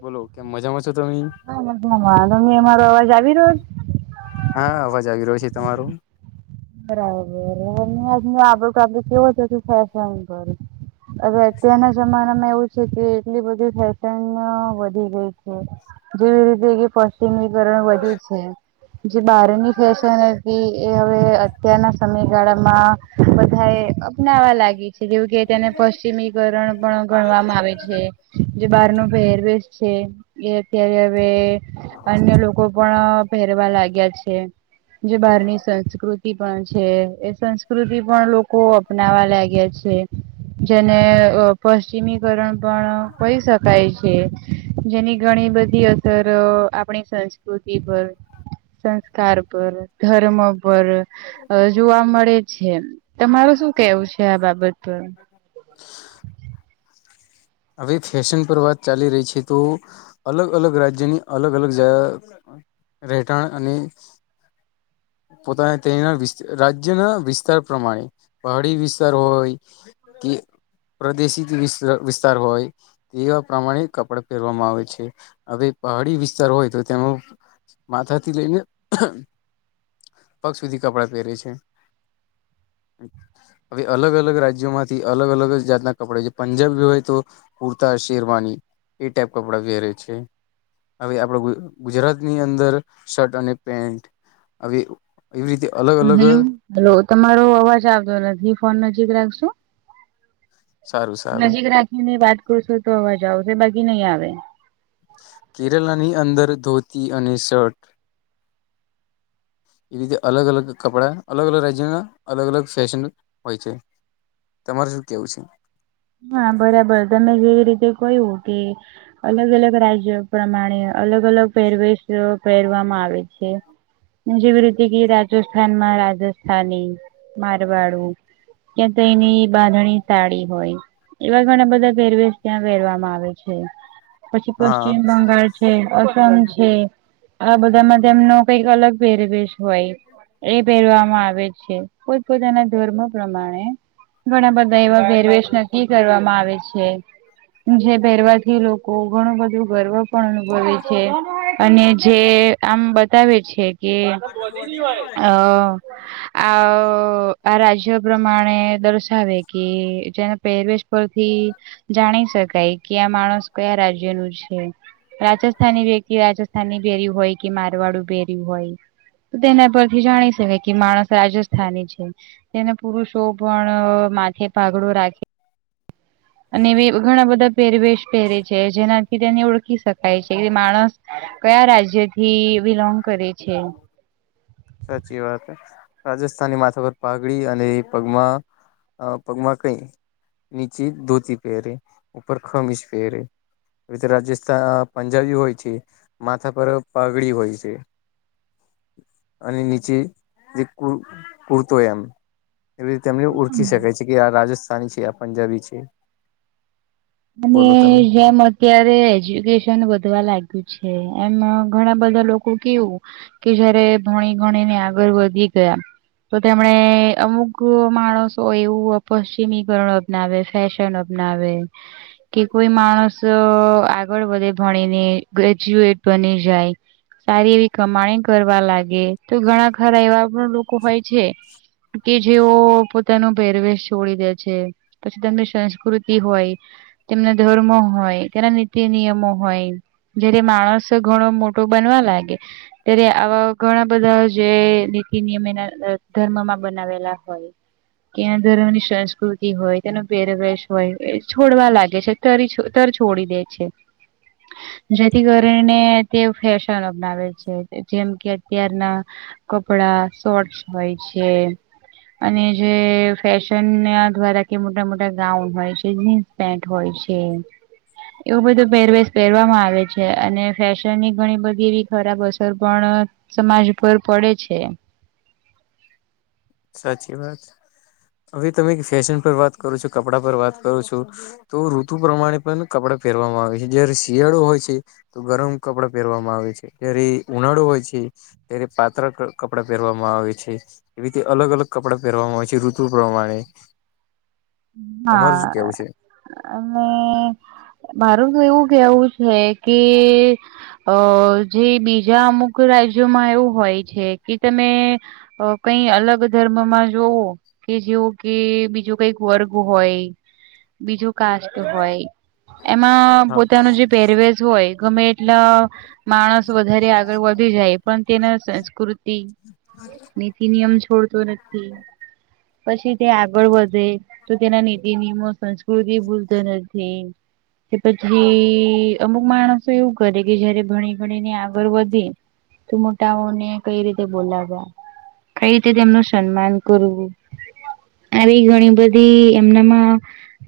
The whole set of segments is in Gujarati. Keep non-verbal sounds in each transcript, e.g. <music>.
બોલો કેં મજામા છો તમે ઈ હ તમે અમારો અવાજ આવી રહ્યોજ હા અવાજ આવી રહ્યો છે તમારું બરાબર આજ <unintelligible> કેવો હતો કે ફ <unintelligible> હવે અત્યારના જમાનામાં એવું. કે એટલી બધી ફેશનો વધી ગઈ છે. જેવી રીતે પચ્છિમીકર્ણ વદયું છે જે બહારની ફેશન હતી એ હવે અત્યારના સમયગાળામાં બધા અપનાવા લાગી છે જેવું કે તેને પશ્ચિમીકરણ પણ ગણવામાં આવે છે જે બહાર નો પહેરવેશ છે એ અત્યારે હવે અન્ય લોકો પણ પહેરવા લાગ્યા છે જે બહારની સંસ્કૃતિ પણ છે એ સંસ્કૃતિ પણ લોકો અપનાવા લાગ્યા છે જેને પશ્ચિમીકરણ પણ કહી શકાય છે જેની ઘણી બધી અસર આપણી સંસ્કૃતિ પર સંસ્કાર પર ધર્મ પર અ જોવા મળે છે તમાર શું કેવું છે આ બાબત પર હવે ફેશન પર વાત ચાલી રહી છે તો અલગ અલગ રાજ્યની અલગ અલગ જ. રેટાણ અને. પોતાના તે રાજ્યના વિસ્તાર પ્રમાણે. પહાડી વિસ્તાર હોય કે પ્રદેશિત વિ વિસ્તાર હોય. તેવા પ્રમાણે કપડા પહેરવામાં આવે છે હવે પહાડી વિસ્તાર હોય તો માથાથી લઈને. પગ સુધી કપડાં પહેરે છે. હવે અલગ અલગ રાજ્યોમાંથી અલગ અલગ જાતના કપડા જે પંજાબ હોય. તો કુર્તા શેરવાની એ ટાઈપ કપડા પહેરે છે. હવે આપડ ગુજરાતની અંદર શર્ટ અને પેન્ટ હવે. એવી રીતે અલગ હા અલગ. હેલો. હલો તમારો અવાજ આવતો નથી ફોન નજીક રાખશો સારું સારું નજીક રાખીની વાત કરશું તો અવાજ આવશે બાકી નહી આવે. કેરલા ની અંદર ધોતી અને શર્ટ. . ઇજે અલગ અલગ કપડાં અલગ અલગ રાજ્યના અલગ અલગ ફેશન હોય છે. તમારે શું કેવું છે. હા બરાબર તમે જેવી રીતે કહ્યું કે. અલગ અલગ રાજ્યો પ્રમાણે અલગ અલગ પહેરવેશ પહેરવામાં આવે છે. જેવી રીતે કે રાજસ્થાન માં રાજસ્થાની મારવાડું. કા તો એની બાંધણી સાડી હોય એવા ઘણા બધા પહેરવેેશ ત્યાં પહેરવામાં આવે છે. પછી હા પશ્ચિમ બંગાળ છે, અસમ છે આ બધામાં તેમનો કઈક અલગ પહેરવેશ હોય એ પહેરવામાં આવે છે. પોતપોતાના ધર્મો પ્રમાણે ઘણા બધા એવા પેરવેશના. <unintelligible> કરવામાં આવે છે જે પહેરવાથી લોકો ઘણું બધું ગર્વ. પણ અનુભવે છે અને જે આમ બતાવે છે કે. અ અહ આ રાજ્ય પ્રમાણે દર્શાવે કે જેના પહેરવેશ પરથી જાણી શકાય કે આ માણસ કયા રાજ્ય નું છે. રાજસ્થાની વ્યક્તિ રાજસ્થાની પહેરી હોય કે મારવાડું પહેર યું હોય, તો તેના પરથી જાણી શકાય કે માણસ રાજસ્ થાની છે, તેને પુરુષો પણ માથે પાઘડો રાખી <inaudible> અને એવે ઘણા બધા પહેરવેશ પહેરે છે, જેનાથી તેને ઓળખી શકાય છે કે એ માણસ કયા રાજ્ય થી બિલોંગ કરે છે. સાચી વાત. રાજસ્થાની માથા પર પાઘડી અને એ પગમાં પગમાં કંઈ નીચી ધોતી પહેરે, ઉપર ખમીશ પહેરે. <unintelligible> પંજાબી હોય છે માથા પર પાઘડી હોય છે. અને નીચે જે કુર કુર્તો હોય આમ એવી રીતે એમને ઓળખી શકાય છે, કે આ રાજસ્થાની છે, આ પંજાબી છે. અને બોલો તમે જેમ અત્યારે એજ્યુકેશન વધવા લાગ્યું છે, એમાં ઘણા બધા લોકો કેવું, કે જયારે ભણી ગણી ને આગળ વધી ગયા તો તેમણે અમુક માણસો એવું અપશ્ચિમીકરણ અપનાવે, ફેશન અપનાવે. કે કોઈ માણસ આગળ વધે ભણીને, ગ્રેજ્યુએટ બની જાય સારી એવી કમાણી કરવા લાગે, તો ઘણા ખરા એવા પણ લોકો હોય છે કે જેઓ પોતાનો પહેરવેશ છોડી દે છે, પછી તેની સંસ્કૃતિ હોય તેમના ધર્મો હોય, તેના નીતિ નિયમો હોય જ્યારે માણસ ઘણો મોટો બનવા લાગે ત્યારે આવા ઘણા બધા જે નીતિ નિયમ એના અહ ધર્મમાં બનાવેલા હોય કે <unintelligible> ની સંસ્કૃતિ હોય, તેનો પહેરવેશ હોય <unintelligible> લાગે છે, તરી છ તર છોડી દે છે. જેથી કરીને તે ફેશન અપનાવે છે, જેમ કે અત્યારના કપડાં, શોટ્સ હોય છે અને જે ફેશન ના દ્વારા કે મોટા-મોટા ગાઉન હોય છે, જીન્સ પેન્ટ હોય છે એવું બધું પહેરવેેશ પહેરવામાં આવે છે, અને ફેશનની ઘણી બધી એવી ખરાબ અસર પણ અહ સમાજ પર પડે છે એ. સાચી વાત. હવે તમે ફેશન પર વાત કરો છો, કપડા પર વાત કરો છો તો ઋતુ પ્રમાણે પણ કપડા પહેરવામાં આવે છે, જયારે શિયાળો હોય છે તો ગરમ કપડા પહેરવામાં આવે છે. જ્યારે ઉનાળો હોય છે ત્યારે પાતળા ક કપડા પહેરવામાં આવે છે. એવી જ રીતે અલગ-અલગ કપડાં પહેરવામાં આવે છે ઋતુ પ્રમાણે. તમારું શું હા. કેવું છે અહ અને મારું તો એવું કેવું છે કે અહ જે બીજા અમુક રાજ્યોમાં એવું હોય છે, કે તમે અહ કંઈ અલગ ધર્મમાં જોવો, કે જેવું કે બીજું કઈક વર્ગ હોય, બીજું કાસ્ટ હોય, એમાં હા પોતાનું જે પહેરવેેશ <unintelligible> હોય ગમે એટલા માણસ વધારે આગળ વધી જાય પણ તેના સંસ્કૃતિ નીતિ નિયમ છોડતો નથી પછી તે આગળ વધે તો તેના નીતિ, નિયમો, સંસ્કૃતિ ભૂલતો નથી. કે પછી અમુક માણસો એવું કરે કે જયારે ભણી-ભણી ને આગળ વધે, તો મોટાઓને કંઈ રીતે બોલાવ્યા. કંઈ રીતે તેમનું સન્માન કરવું આવી ઘણી બધી એમનામાં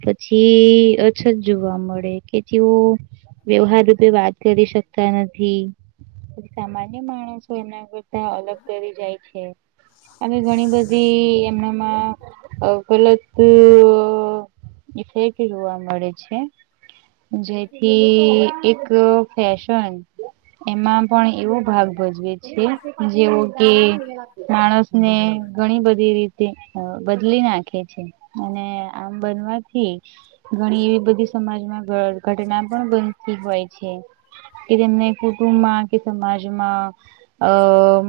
પછી અછત જોવા મળ મળે કે તેઓ વ્યવહાર રૂપે વાત કરી શકતા નથી સામાન્ય માણસો એના કરતા અલગ કરી જાય છે આવી ઘણી બધી એમ ગલત ઇફેક્ટ જોવા મળે છે જેથી એક ફેશન એમાં પણ એવો ભાગ ભજવે છે જેવો કે માણસ ને ઘણી બધી રીતે બદલી નાખ છે અને આમ બનવાથી ઘણી એવી બધી સમાજમાં ઘ ઘટના પણ બનતી હોય છે કે તેમને કુટુંબમાં કે સમાજમાં અ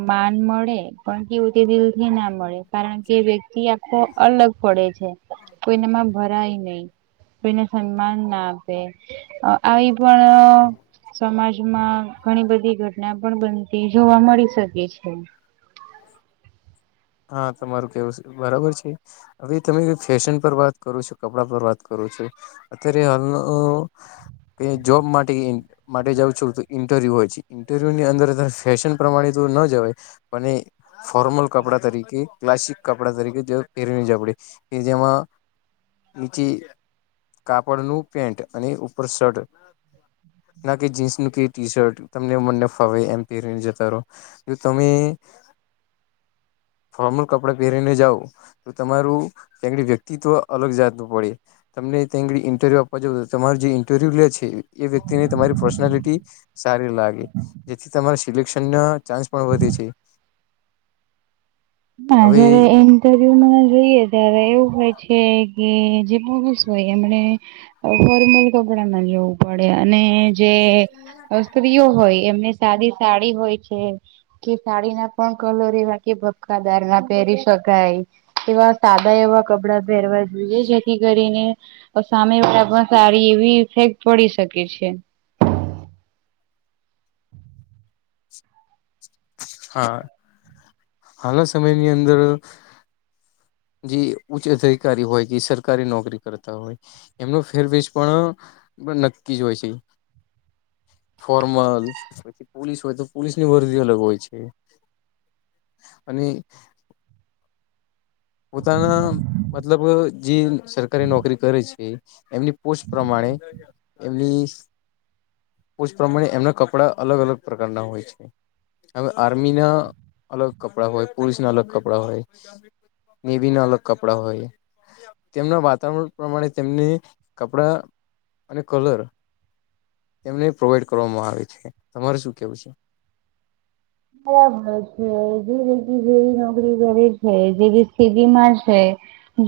માન મળે પણ કેવું તે દિલથી ના મળે કારણ કે વ્યક્તિ આખો અલગ પડે છે કોઈનેમાં ભરાય નહી કોઈને સન્માન ના આ એ પણણ સમાજમાં ઘણી બધી ઘટના પણ બનતી જોવા મળી શકે છે હા તમારું કેવું બરાબર છે હવે તમે ફેશન પર વાત કરો છો કપડા પર વાત કરો છો અત્યારે હાલ જોબ માટે માટે જાઉં છું તો ઇન્ટરવ્યુ હોય છે ઇન્ટરવ્યુ ની અંદર ફેશન પ્રમાણે તો ન જવાય પણ ફોર્મલ કપડા તરીકે ક્લાસિક કપડા તરીકે પહેરને છે આપડે જેમાં નીચે કાપડ નું પેન્ટ અને ઉપર શર્ટ ના કે જીન્સ નું કે ટી શર્ટ તમને મને ફવે એમ પહેરને જતા રહો જે તમે ફોર્મલ કપડાં પહેરીને જાાવ તો તમારુંડી વ્યક્તિત્વ અલગ જાતનું પડે તમને તં આળી ઇન્ટરવ્યુ આપવા જવ તમા જે ઇન્ટરવ્યુ લે છે એ વ્યક્તિને તમારી પર્સનાલિટી સારી લાગે જેથી તમારા સિલેક્શન ના ચાન્સ પણ વધે છે ના હવે જયારે ઇન્ટરવ્યુમાં જોઈએ ત્યારે એવું હોય છે કે જે બસ હોય એમણે ફોર્મલ કપડા ના લેવું પડે અને જે વસ્તવીઓ હોય એમને સાદી સાડી હોય છે કે સાડી ના પણ કલર એવા કે કદાર ના પહેરી શકાય એવા સાદા એવા કપડાં પહેરવા જોઈએ જેથી કરીને તો સામે વાા પણ સારી એવી ઇફેક્ટ પડી શકે છે હા હાાલ સમયની અંદર જે ઉચ્ચ અધિકારી હોય કે સરકારી નોકરી કરતા હોય એમનો ફેરબજ પણ બ નક્કી જ હોય છે ફોર્મલ પછી પોલીસ હોય તો પોલીસ ની ભરતી અલગ હોય છે અને પોતાના મતલબ જે સરકારી નોકરી કરે છે એમની પોસ્ટ પ્રમાણે એમની પ્રમાણે એમના કપડા અલગ અલગ પ્રકારના હોય છે હવે આર્મી ના અલગ કપડા હોય પોલીસ ના અલગ કપડાં હોય ને બી ના અલગ કપડાં હોય તેમના વાતાવરણ પ્રમાણે તેમને કપડા અને કલર તેમને પ્રોવાઈડ કરવામાં આવે છે તમારે શું કેવું છે બરાબર છે જે રી જેવી નોકરી કરે છે જેવી સ્ેબી માં છે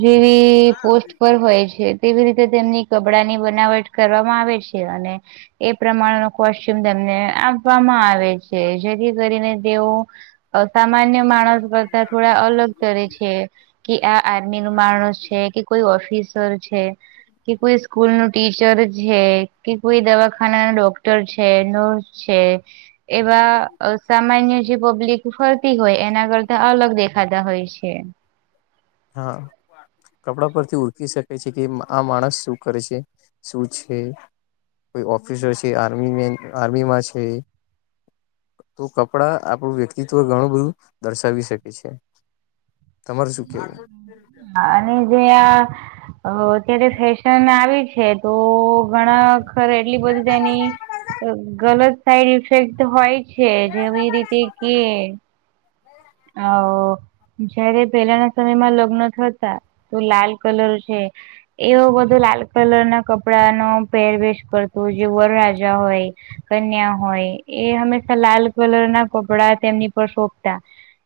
જેવી પોસ્ટ પર હોય છે તેવી રીતે તેમની કપડાંની બનાવટ કરવામાં આવે છે, અને એ પ્રમાણનો કોસ્ટચ્યુમ તેમને આપવામાં આવે છે, જેથી કરીને તેઓ, સામાન્ય માણસ કરતા થોડા અલગ તરે છે કે આ આર્મીનું માણસ છે કે કોઈ ઓફિસર છે કે કોઈ સ્કૂલનું ટીચ ચર છે કે કોઈ દવાખાનાના ડોક્ટર છે, નર્સ છે એવા અ સામાન્ય જે પબ્લિક ફરતી હોય એના કરતા અલગ દેખાતા હોય છે. હા કપડા પરથી ઉરખી સકે છે કે આ માણસ સુ કરે છે? સુ છે? કોઈ ઓફિશર છે, આર્મી મેન, આર્મીમાં છે, તો કપડાં આપણું વ્યક્તિત્વ ઘણું બધું દર્શાવી શકે છે. તમારુ સુ કેવું? હા, અને જે આ અ, અત્યારે ફેશન આવી છે, તો, ઘણા ખર એટલી બધી તેની ગલત સાઈડ ઇફેક્ટ હોય છે જેવી રીતે કે <unintelligible> અ જયારે પેલાના સમયમાં લગ્ન થતા, તો લાલ કલર છે એવો બધો લાલ કલરના કપડાનો પહેરવેશ કરતો, જે વરરાજા હોય, કન્યા હોય, એ હંમેસા લાલ કલરના કપડા તેમની પર સોભતા.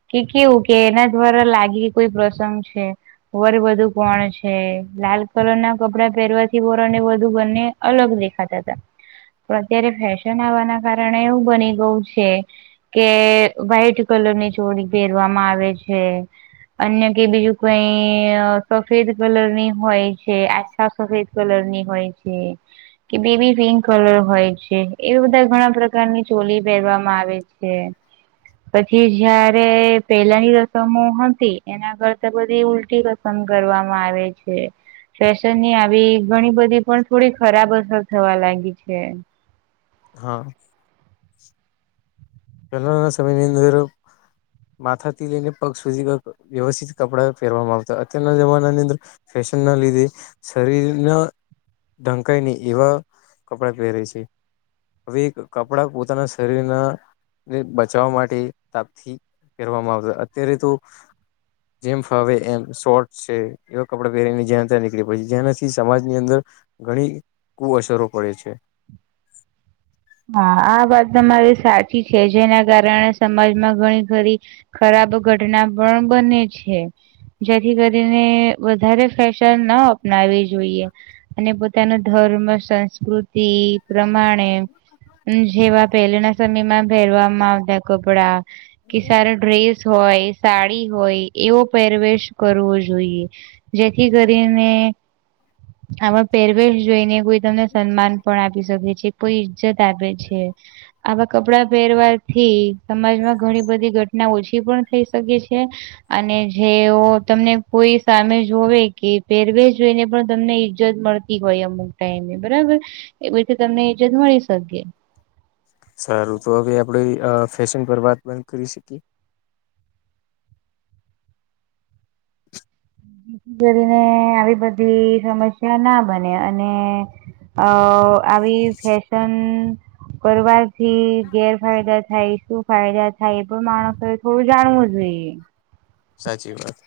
કે કેવું કે એના દ્વારા લાગે કોઈ પ્રસંગ છે વર વધુ કોણ છે? લાલ કલરના કપડા પહેરવાથી વર અને વધુ બંને અલગ દેખાતા'તા, પણ અત્યારે ફેશન આવવાના કારણે એવું બની ગયું છે કે વ્હાઈટ કલરની ચોડી પહેરવામાં આવે છે અન્ય કે બીજું કઈ, સફેદ કલરની હોય છે, આછા સફેદ કલરની હોય છે. કે બેબી પિંક કલર હોય છે, એવી બધા ઘણા પ્રકારની ચોલી પહેરવામાં આવે છે. પછી જ્યાર રે પેલાની રસમો હતી, એના કરતા બધી ઉલટી રસમ કરવામાં આવે છે. એ, ફેશનની આવી ઘણી બધી પણ થોડી ખરાબ અસર થવા લાગી છે. હા પેલાના સમયની અંદર માથાથી લઈને પગ સુધીના વ્યવસ્થિત કપડા પહેરવામાં આવતા, અત્યારના જમાનાની અંદર ફેશન લીધે, શરીરના ઢંકાઈ નહિં, એવા કપડાં પહેરે છે. હવે એક કપડા પોતાના શરીરના ને બચાવવા માટે તાપથી, પહેરવામાં આવતા હતા, અત્યારે તો <inaudible> જેમ ફાવે એમ, સૉર્ટસ છે, એવા કપડા પહેરી ને જ્યાં ત્યા નીકળી પડે છે, જેનાથી સમાજની અંદર ઘણી કુઅશરો પડે છે. હા, આ વાત તમારી સાચી છે, જેના કારણે સમાજમાં ઘણી ખરી ખરાબ ઘટના પણ બને છે, જેથી કરીને વધારે ફેશ ન ન અપનાવવી જોઈએ. અને પોતાના ધર્મ, સંસ્કૃતિ, પ્રમાણે જેવા પહેલેના સમયમાં પહેરવામાં આવતા કપડા, કે સારો ડ્રેસ હોય, સાડી હોય, એવો પહેરવેશ કરવો જોઈએ. જેથી કરીને આમાં પહેરવેેશ જોઈને કોઈ તમને સન્માન પણ આપી શકે છે કોઈ ઈજ્જત આપે છે. આવા કપડાં પહેરવાથી, સમાજમાં ઘણી બધી ઘટના ઓછી પણ થઈ સકે છે, અને જેઓ, તમને કોઈ સામે જોવે, કે પહેરવેસ જોઈને પણ તમને ઈજ્જત મળતી હોય, અમુક ટાઈમે, બરાબર? એવી રીતે તમને ઈજત મળી સકે. સારું, તો હવે આપણે અ ફેસન પર વાત બંધ કરી સકીએ. જેથી કરીને આવી બધી સમસ્યા ના બને અને અ આવી ફેશન કરવાથી ગેરફાયદા થાય શું ફાયદા થાય એ પણ માણસો થોડું જાણવું જોઈએ. સાચી વાત.